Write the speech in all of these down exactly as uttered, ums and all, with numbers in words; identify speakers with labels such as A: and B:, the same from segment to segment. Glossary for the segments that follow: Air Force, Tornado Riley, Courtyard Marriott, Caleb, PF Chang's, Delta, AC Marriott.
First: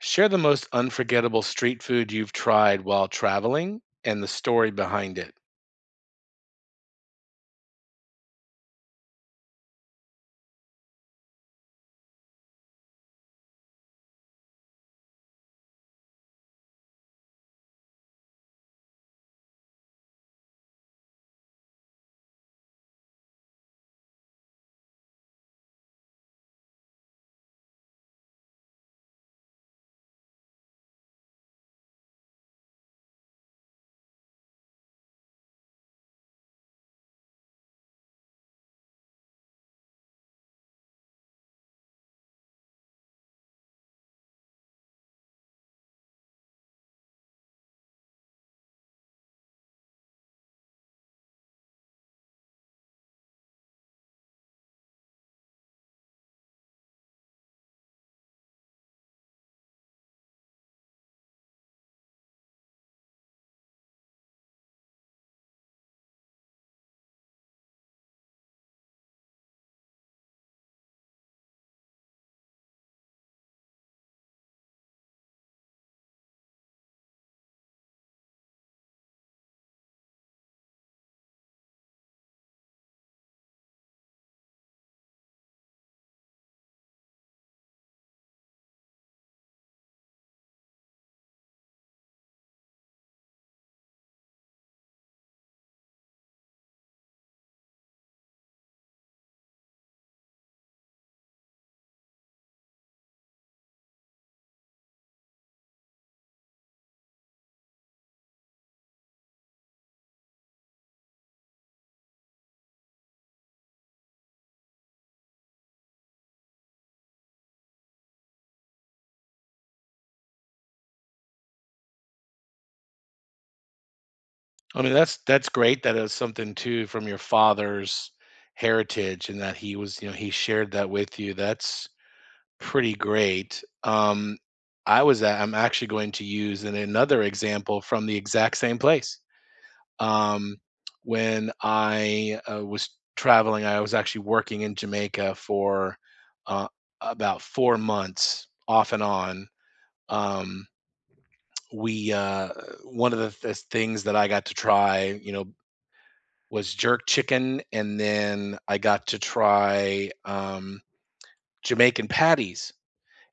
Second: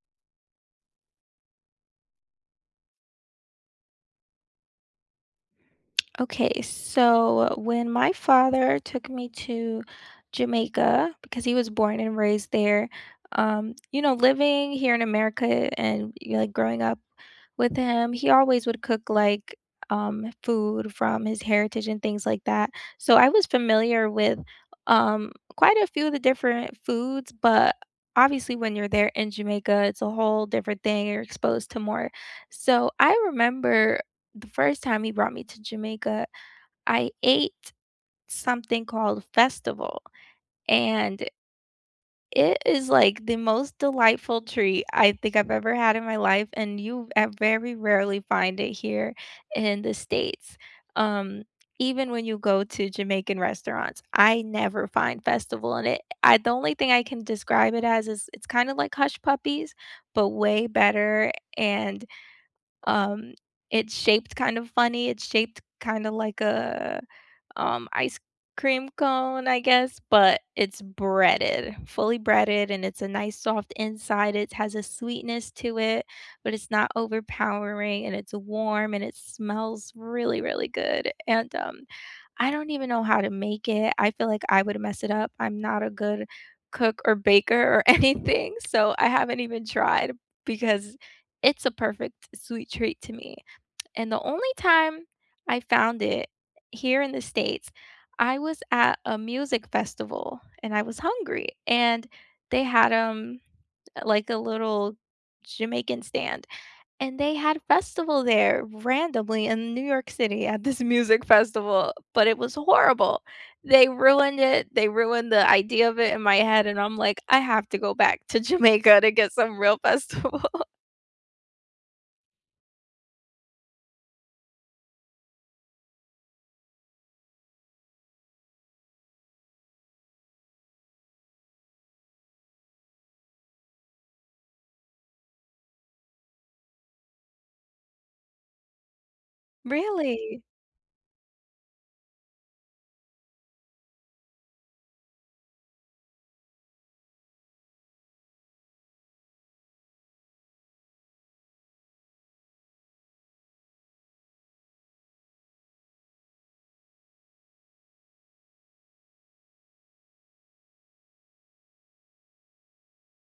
A: Share the most unforgettable street food you've tried while traveling and the story behind it.
B: Okay, so when my father took me to Jamaica, because he was born and raised there, um, you know, living here in America and you know, like growing up with him, he always would cook like um, food from his heritage and things like that. So I was familiar with um, quite a few of the different foods, but obviously when you're there in Jamaica, it's a whole different thing. You're exposed to more. So I remember the first time he brought me to Jamaica, I ate something called festival, and it is like the most delightful treat I think I've ever had in my life, and you uh, very rarely find it here in the States. Um, Even when you go to Jamaican restaurants, I never find festival in it. I the only thing I can describe it as is it's kind of like hush puppies, but way better and um, it's shaped kind of funny. It's shaped kind of like a, um, ice cream cone, I guess, but it's breaded, fully breaded, and it's a nice soft inside. It has a sweetness to it, but it's not overpowering, and it's warm, and it smells really, really good. And um, I don't even know how to make it. I feel like I would mess it up. I'm not a good cook or baker or anything, so I haven't even tried because it's a perfect sweet treat to me. And the only time I found it here in the States, I was at a music festival and I was hungry and they had um like a little Jamaican stand and they had festival there randomly in New York City at this music festival, but it was horrible. They ruined it. They ruined the idea of it in my head, and I'm like, "I have to go back to Jamaica to get some real festival."
A: I mean, that's that's great that is something too from your father's heritage and that he was, you know, he shared that with you. That's pretty great. Um I was at, I'm actually going to use an, another example from the exact same place.
B: Really?
A: Um when I uh, was traveling, I was actually working in Jamaica for uh, about four months off and on um we uh one of the th- things that I got to try, you know, was jerk chicken, and then I got to try um Jamaican patties.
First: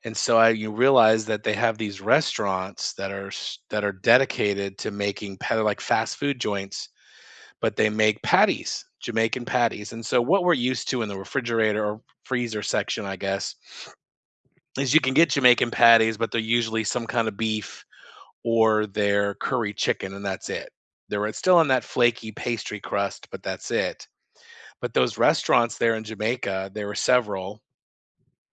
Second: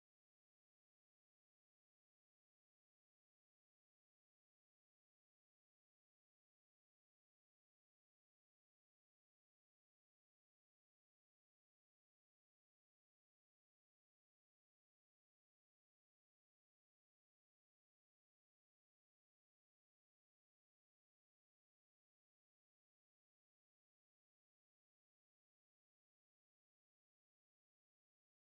A: And so I you realize that they have these restaurants that are s- that are dedicated to making pat- like fast food joints, but they make patties, Jamaican patties. And so what we're used to in the refrigerator or freezer section, I guess, is you can get Jamaican patties, but they're usually some kind of beef or their curry chicken, and that's it. They're still in that flaky pastry crust, but that's it. But those restaurants there in Jamaica, there were several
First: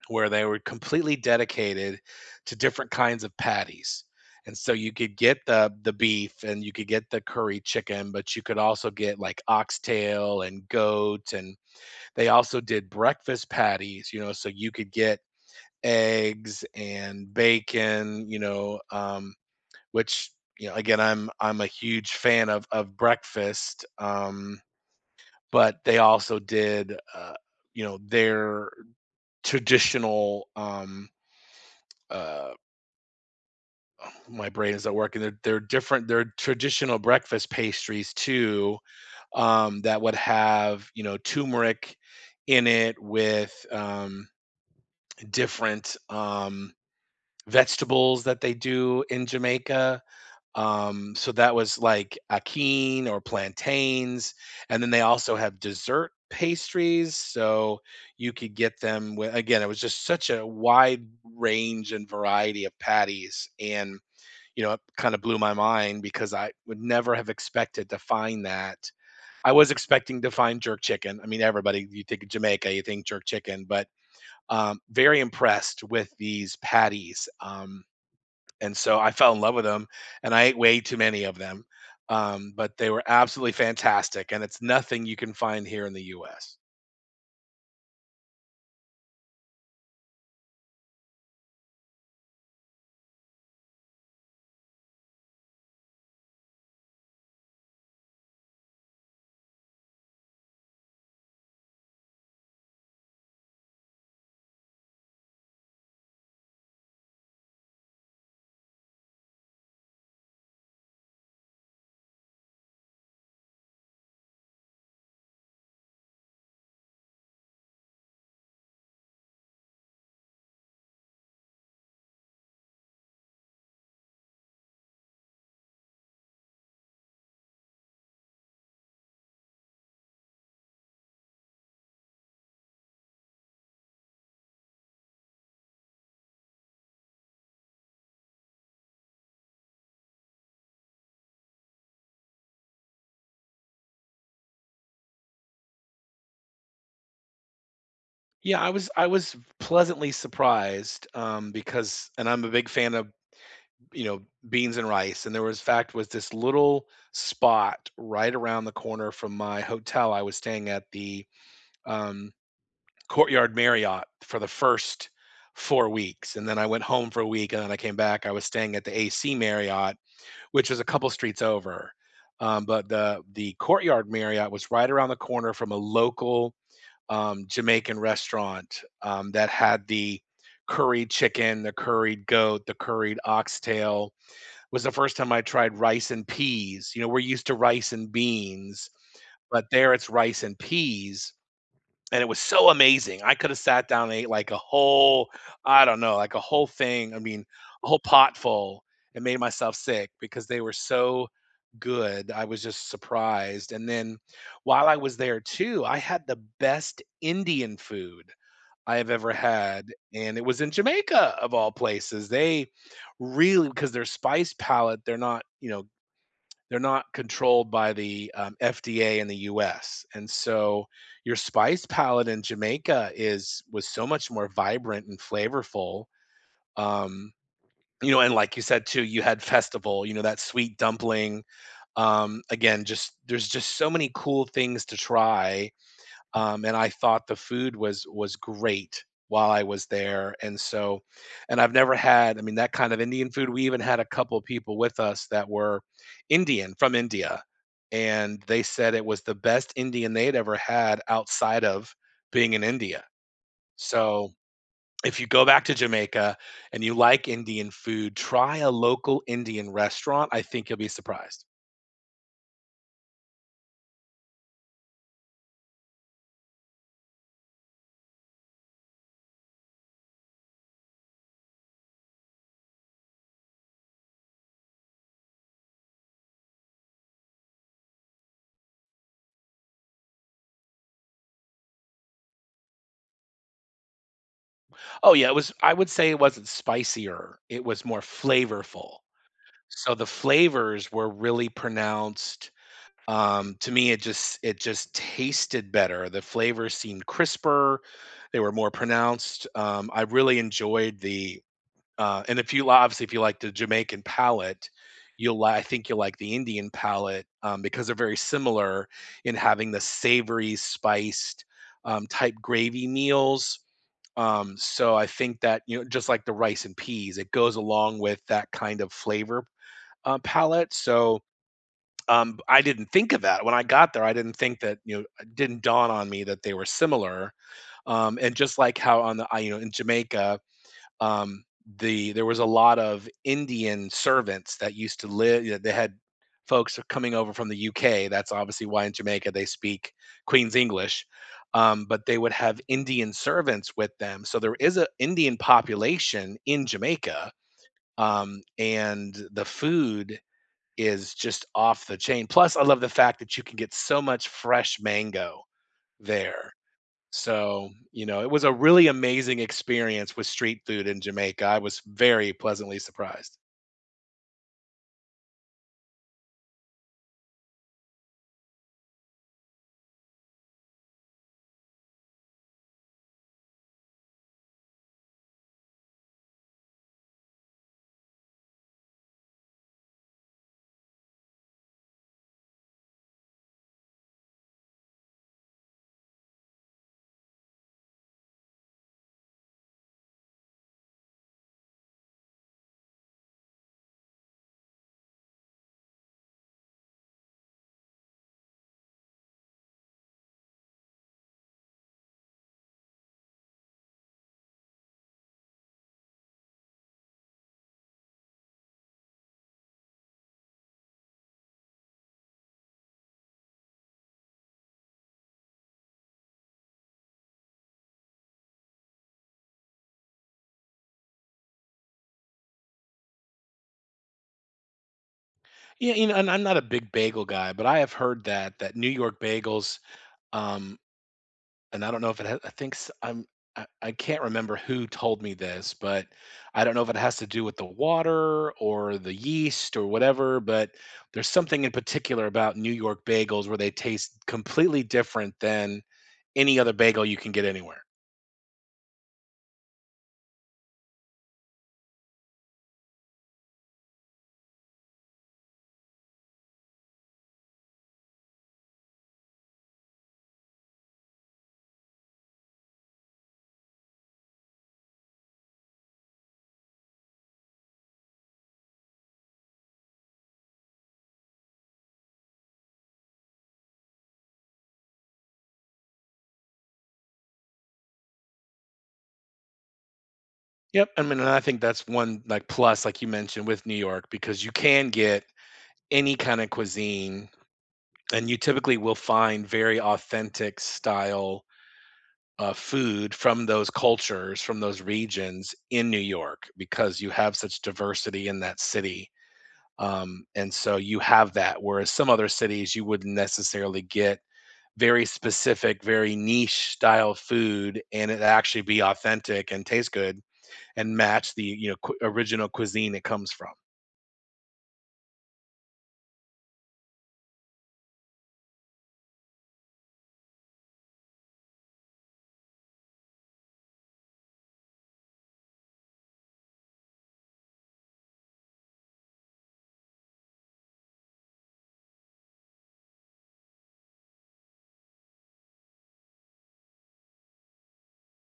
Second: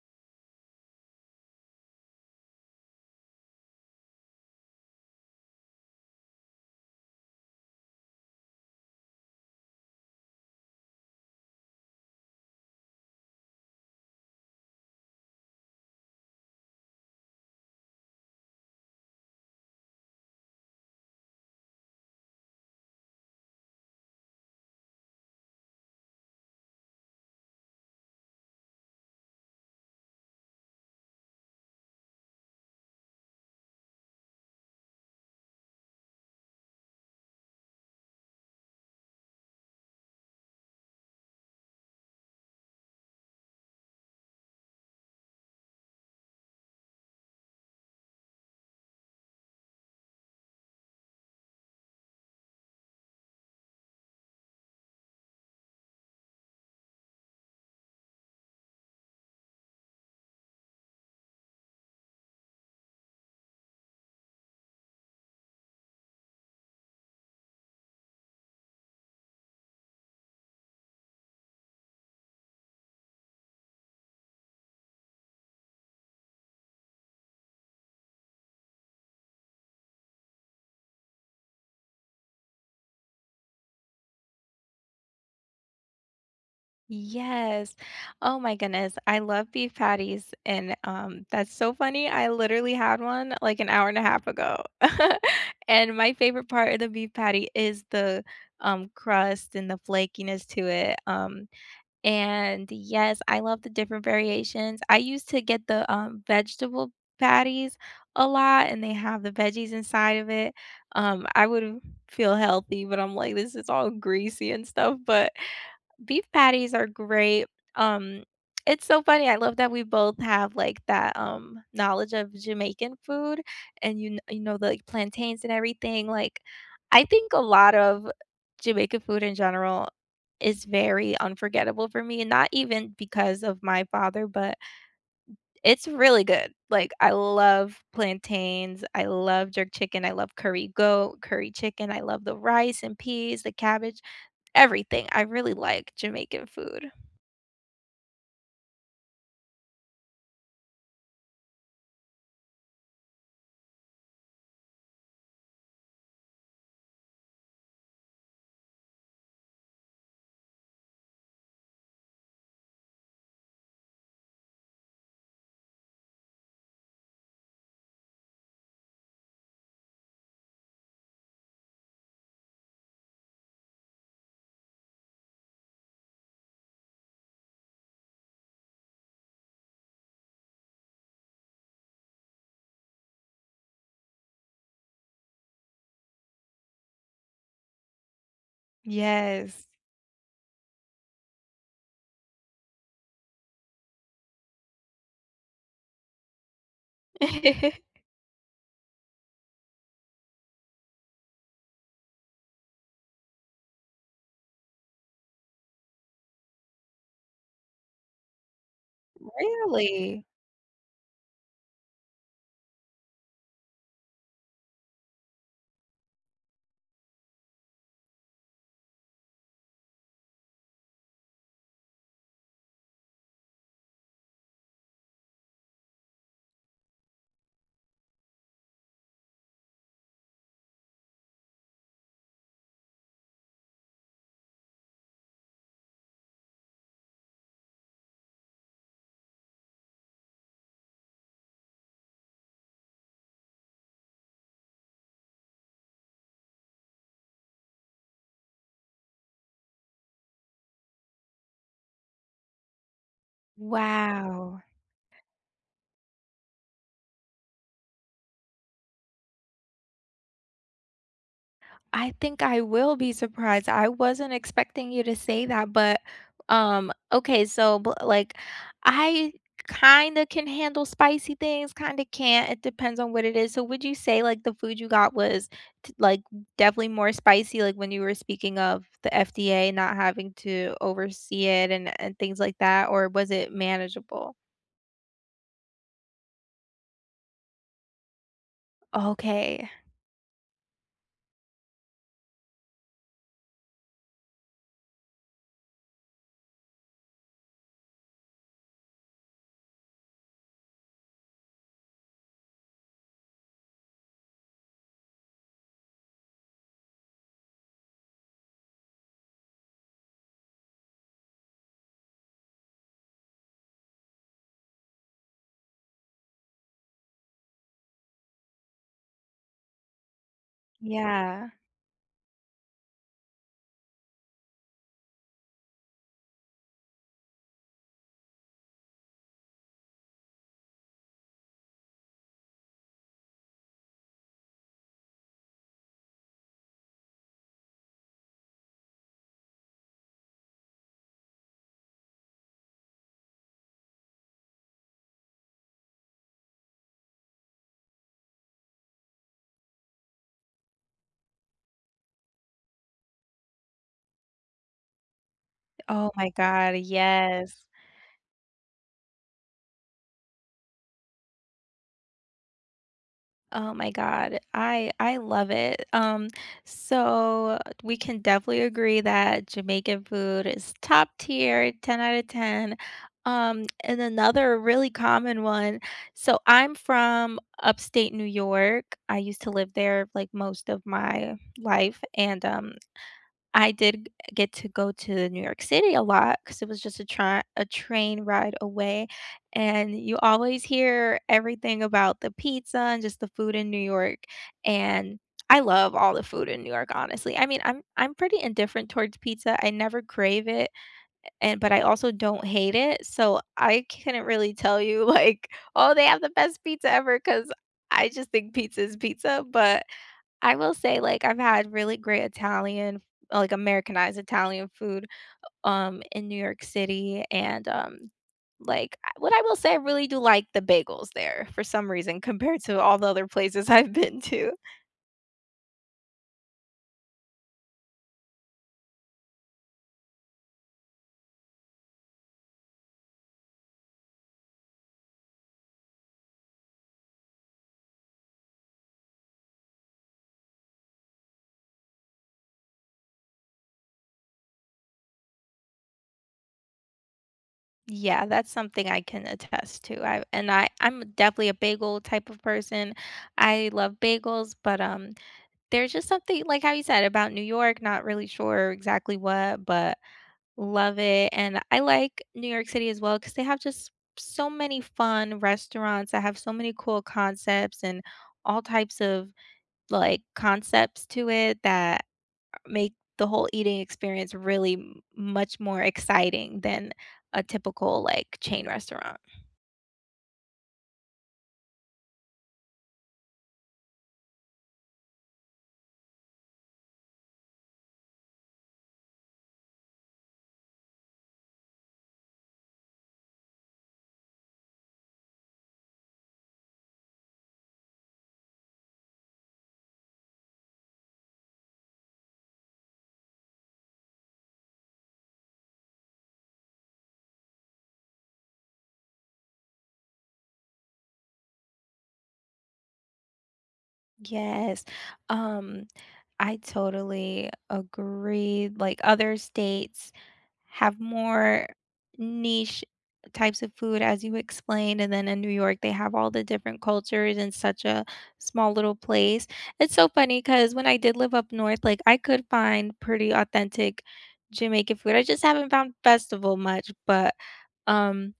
A: where they were completely dedicated to different kinds of patties. And so you could get the the beef and you could get the curry chicken, but you could also get, like, oxtail and goat, and they also did breakfast patties, you know, so you could get eggs and bacon, you know, um which, you know, again, I'm I'm a huge fan of of breakfast, um, but they also did, uh, you know, their traditional, um, uh, my brain is not working. They're, they're different. They're traditional breakfast pastries too, um, that would have, you know, turmeric in it with um, different um, vegetables that they do in Jamaica. Um, so that was like akin or plantains, and then they also have dessert pastries. So you could get them with, again, it was just such a wide range and variety of patties, and you know, it kind of blew my mind because I would never have expected to find that. I was expecting to find jerk chicken. I mean, everybody, you think of Jamaica, you think jerk chicken, but um, very impressed with these patties. Um, and so I fell in love with them, and I ate way too many of them, um, but they were absolutely fantastic, and it's nothing you can find here in the U S.
B: Yes. Oh my goodness. I love beef patties, and, um, that's so funny. I literally had one, like, an hour and a half ago. And my favorite part of the beef patty is the, um, crust and the flakiness to it, um And yes, I love the different variations. I used to get the, um, vegetable patties a lot, and they have the veggies inside of it. Um, I would feel healthy, but I'm like, "This is all greasy and stuff," but beef patties are great. Um, it's so funny. I love that we both have like that um knowledge of Jamaican food and you kn- you know the like, plantains and everything. Like I think a lot of Jamaican food in general is very unforgettable for me, and not even because of my father, but it's really good. Like I love plantains, I love jerk chicken, I love curry goat, curry chicken, I love the rice and peas, the cabbage everything. I really like Jamaican food.
A: Yeah, I was I was pleasantly surprised, um, because and I'm a big fan of, you know, beans and rice, and there was fact was this little spot right around the corner from my hotel I was staying at the, um, Courtyard Marriott for the first four weeks, and then I went home for a week, and then I came back, I was staying at the A C Marriott, which was a couple streets over. Um, but the the Courtyard Marriott was right around the corner from a local um, Jamaican restaurant um, that had the curried chicken, the curried goat, the curried oxtail. It was the first time I tried rice and peas. You know, we're used to rice and beans,
B: Yes.
A: but there it's rice and peas. And it was so amazing. I coulda sat down and ate, like, a whole, I don't know, like, a whole thing, I mean, a whole pot full and made myself sick because they were so good. I was just surprised, and then while I was there too, I had the best Indian food I have ever had,
B: Really?
A: and it was in Jamaica, of all places. They really, because their spice palette, they're not, you know, they're not controlled by the um, F D A in the U S. And so your spice palette in Jamaica is was so much more vibrant and flavorful. Um, you know, and like you said too, you had festival. You know, that sweet dumpling. Um, again, just there's just so many cool things to try, um, and I thought the food was was great while I was there, and so, and I've never had, I mean, that kind of Indian food. We even had a couple of people with us that were Indian from India, and they said it was the best Indian they'd ever had outside of being in India. So
B: Wow.
A: if you go back to Jamaica and you like Indian food, try a local Indian restaurant. I think you'll be surprised.
B: I think I will be surprised. I wasn't expecting you to say that, but um okay, so bl- like I kind of can handle spicy things, kind of can't. It depends on what it is. So would you say like the food you got was t- like definitely more spicy like when you were speaking of the F D A not having to oversee it and and things like that or was it manageable?
A: Oh yeah, it was. I would say it wasn't spicier. It was more flavorful.
B: Okay.
A: So the flavors were really pronounced. Um, to me, it just it just tasted better. The flavors seemed crisper. They were more pronounced. Um, I really enjoyed the uh, and if you li- obviously if you like the Jamaican palate, you'll li- I think you'll like the Indian palate, um, because they're very similar in having the savory spiced um, type gravy meals. Um, so I think that, you know, just like the rice and peas, it goes along with that kind of flavor, uh, palette. So
B: Yeah.
A: um, I didn't think of that when I got there. I didn't think that, you know, it didn't dawn on me that they were similar. Um, and just like how on the I- you know, in Jamaica. Um, the there was a lot of Indian servants that used to live. You know, they had folks coming over from the U K. That's obviously why in Jamaica they speak Queen's English. Um, but they would have Indian servants with them. So there is an Indian population in Jamaica. Um, and the food is just off the chain. Plus, I love the fact that you can get so much fresh mango
B: Oh my
A: there.
B: god, yes.
A: So, you know, it was a really amazing experience with street food in Jamaica. I was very pleasantly surprised.
B: Oh my god. I I love it. Um, so we can definitely agree that Jamaican food is top tier, ten out of ten. Um, and another really common one. So I'm from upstate New York. I used to live there like most of my life and um I did get to go to New York City a lot because it was just a try a train ride away, and you always hear everything about the pizza and just the food in New York, and I love all the food in New York, honestly. I mean, I'm I'm pretty indifferent towards pizza. I never crave it, and but I also don't hate it, so I couldn't really tell you, like, "Oh, they have the best pizza ever, because I just think pizza is pizza, but I will say, like, I've had really great Italian like, Americanized Italian food, um, in New York City, and, um, like, I what I will say, I really do like the bagels there for some reason compared to all the other places I've been to.
A: Yeah, you know, and I'm not a big bagel guy, but I have heard that that New York bagels, um, and I don't know if it ha I think s I'm I I can't remember who told me this, but I don't know if it has to do with the water or the yeast or whatever, but there's something in particular about New York bagels where they taste completely different than any other bagel you can get anywhere.
B: Yeah, that's something I can attest to. I and I I'm definitely a bagel type of person. I love bagels, but, um, there's just something, like how you said, about New York, not really sure exactly what, but love it, and I like New York City as well because they have just so many fun restaurants that have so many cool concepts and all types of, like, concepts to it that make the whole eating experience really m much more exciting than a typical, like, chain restaurant.
A: Yep, I mean, and I think that's one, like, plus, like you mentioned, with New York because you can get any kinda cuisine, and you typically will find very authentic style uh, food from those cultures, from those regions in New York because you have such diversity in that city. Um, and so you have that, whereas some other cities you wouldn't necessarily get very specific, very niche style food, and it actually be authentic and taste good and match the, you know, cu- original cuisine it comes from.
B: Yes, um I totally agree. Like other states have more niche types of food, as you explained. And then in New York, they have all the different cultures in such a small little place. It's so funny because when I did live up north, like I could find pretty authentic Jamaican food. I just haven't found festival much, but um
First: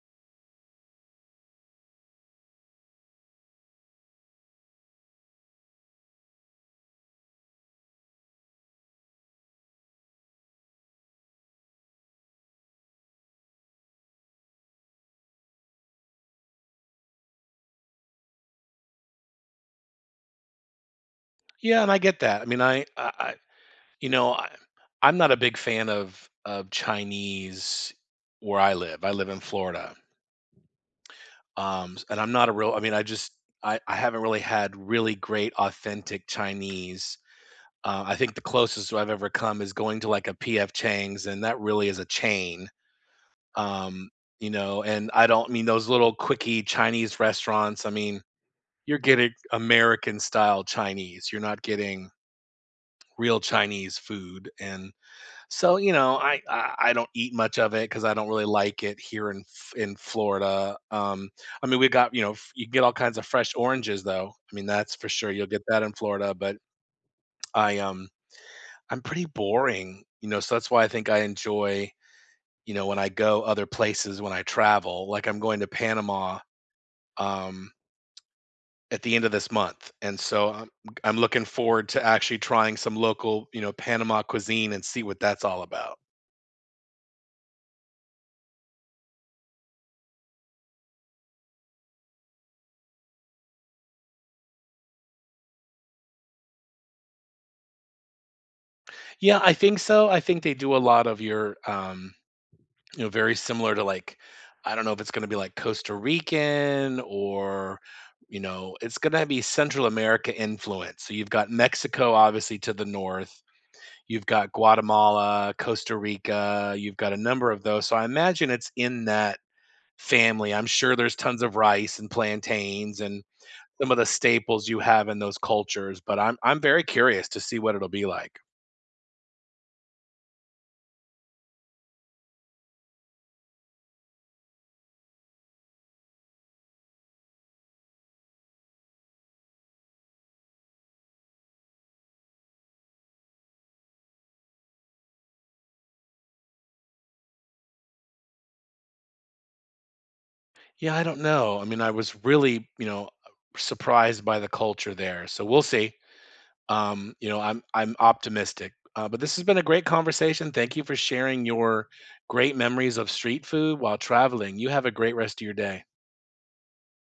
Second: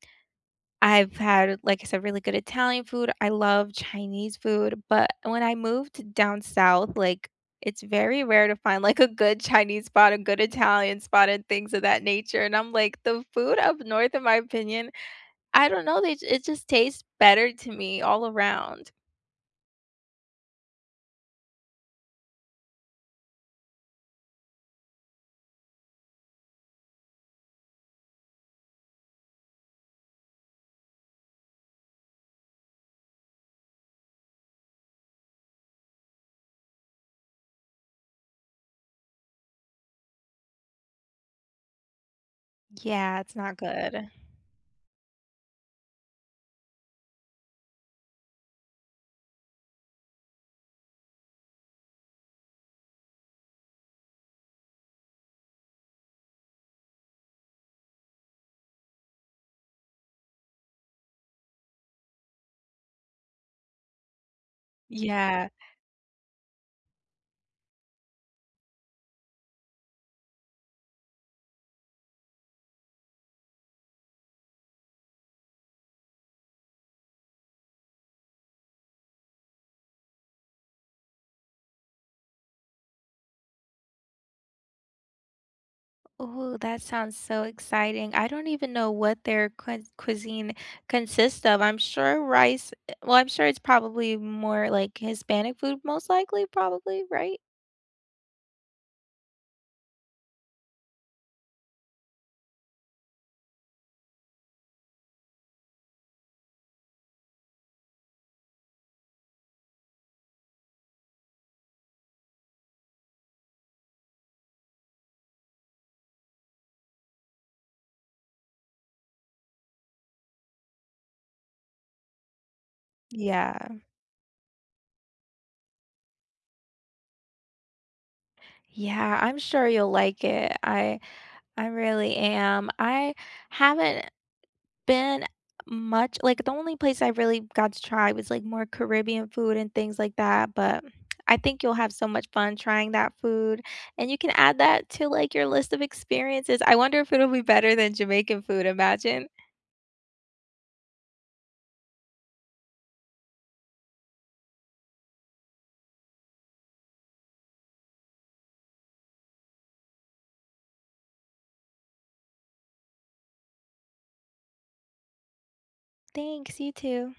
B: I've had, like I said, really good Italian food. I love Chinese food, but when I moved down south, like, it's very rare to find, like, a good Chinese spot, a good Italian spot, and things of that nature, and I'm like, the food up north, in my opinion, I don't know, they it just tastes better to me all around.
A: Yeah, and I get that. I mean, I, I, I you know, I, I'm not a big fan of of Chinese where I live. I live in Florida, um and I'm not a real I mean I just i i haven't really had really great authentic Chinese, uh, I think the closest I've ever come is going to like a PF Chang's, and that really is a chain.
B: Yeah, it's not good.
A: um you know, and I don't, I mean, those little quickie Chinese restaurants, I mean, you're getting American style Chinese, you're not getting real Chinese food. And so, you know, I I, I don't eat much of it because I don't really like it here in F- in Florida. Um, I mean, we got, you know, f- you can get all kinds of fresh oranges, though. I mean, that's for sure. You'll
B: Yeah.
A: get that in Florida. But I um I'm pretty boring, you know. So that's why I think I enjoy, you know, when I go other places, when I travel. Like I'm going to Panama um at the end of this month, and so I'm I'm looking forward to actually trying some local, you know, Panama cuisine and see what that's all about.
B: Oh, that sounds so exciting. I don't even know what their cui cuisine consists of. I'm sure rice eh, well, I'm sure it's probably more like Hispanic food most likely, probably, right?
A: Yeah, I think so. I think they do a lot of your, um, you know, very similar to like, I don't know if it's going to be like Costa Rican or, you know, it's going to be Central America influence. So you've got Mexico, obviously, to the north. You've got Guatemala, Costa Rica. You've got a number of those. So I imagine it's in that family. I'm sure there's tons of rice and plantains and
B: Yeah.
A: some of the staples you have in those cultures. But I'm I'm very curious to see what it'll be like.
B: Yeah, I'm sure you'll like it. I I really am. I haven't been much like the only place I really got to try was like more Caribbean food and things like that, but I think you'll have so much fun trying that food, and you can add that to like your list of experiences. I wonder if it'll be better than Jamaican food, imagine.
A: Yeah, I don't know. I mean, I was really, you know, surprised by the culture there. So we'll see. Um, you know, I'm I'm optimistic. Uh, but this has been a great conversation. Thank you for sharing your great memories of street food while traveling. You have a great rest of your day.
B: Thanks, you too.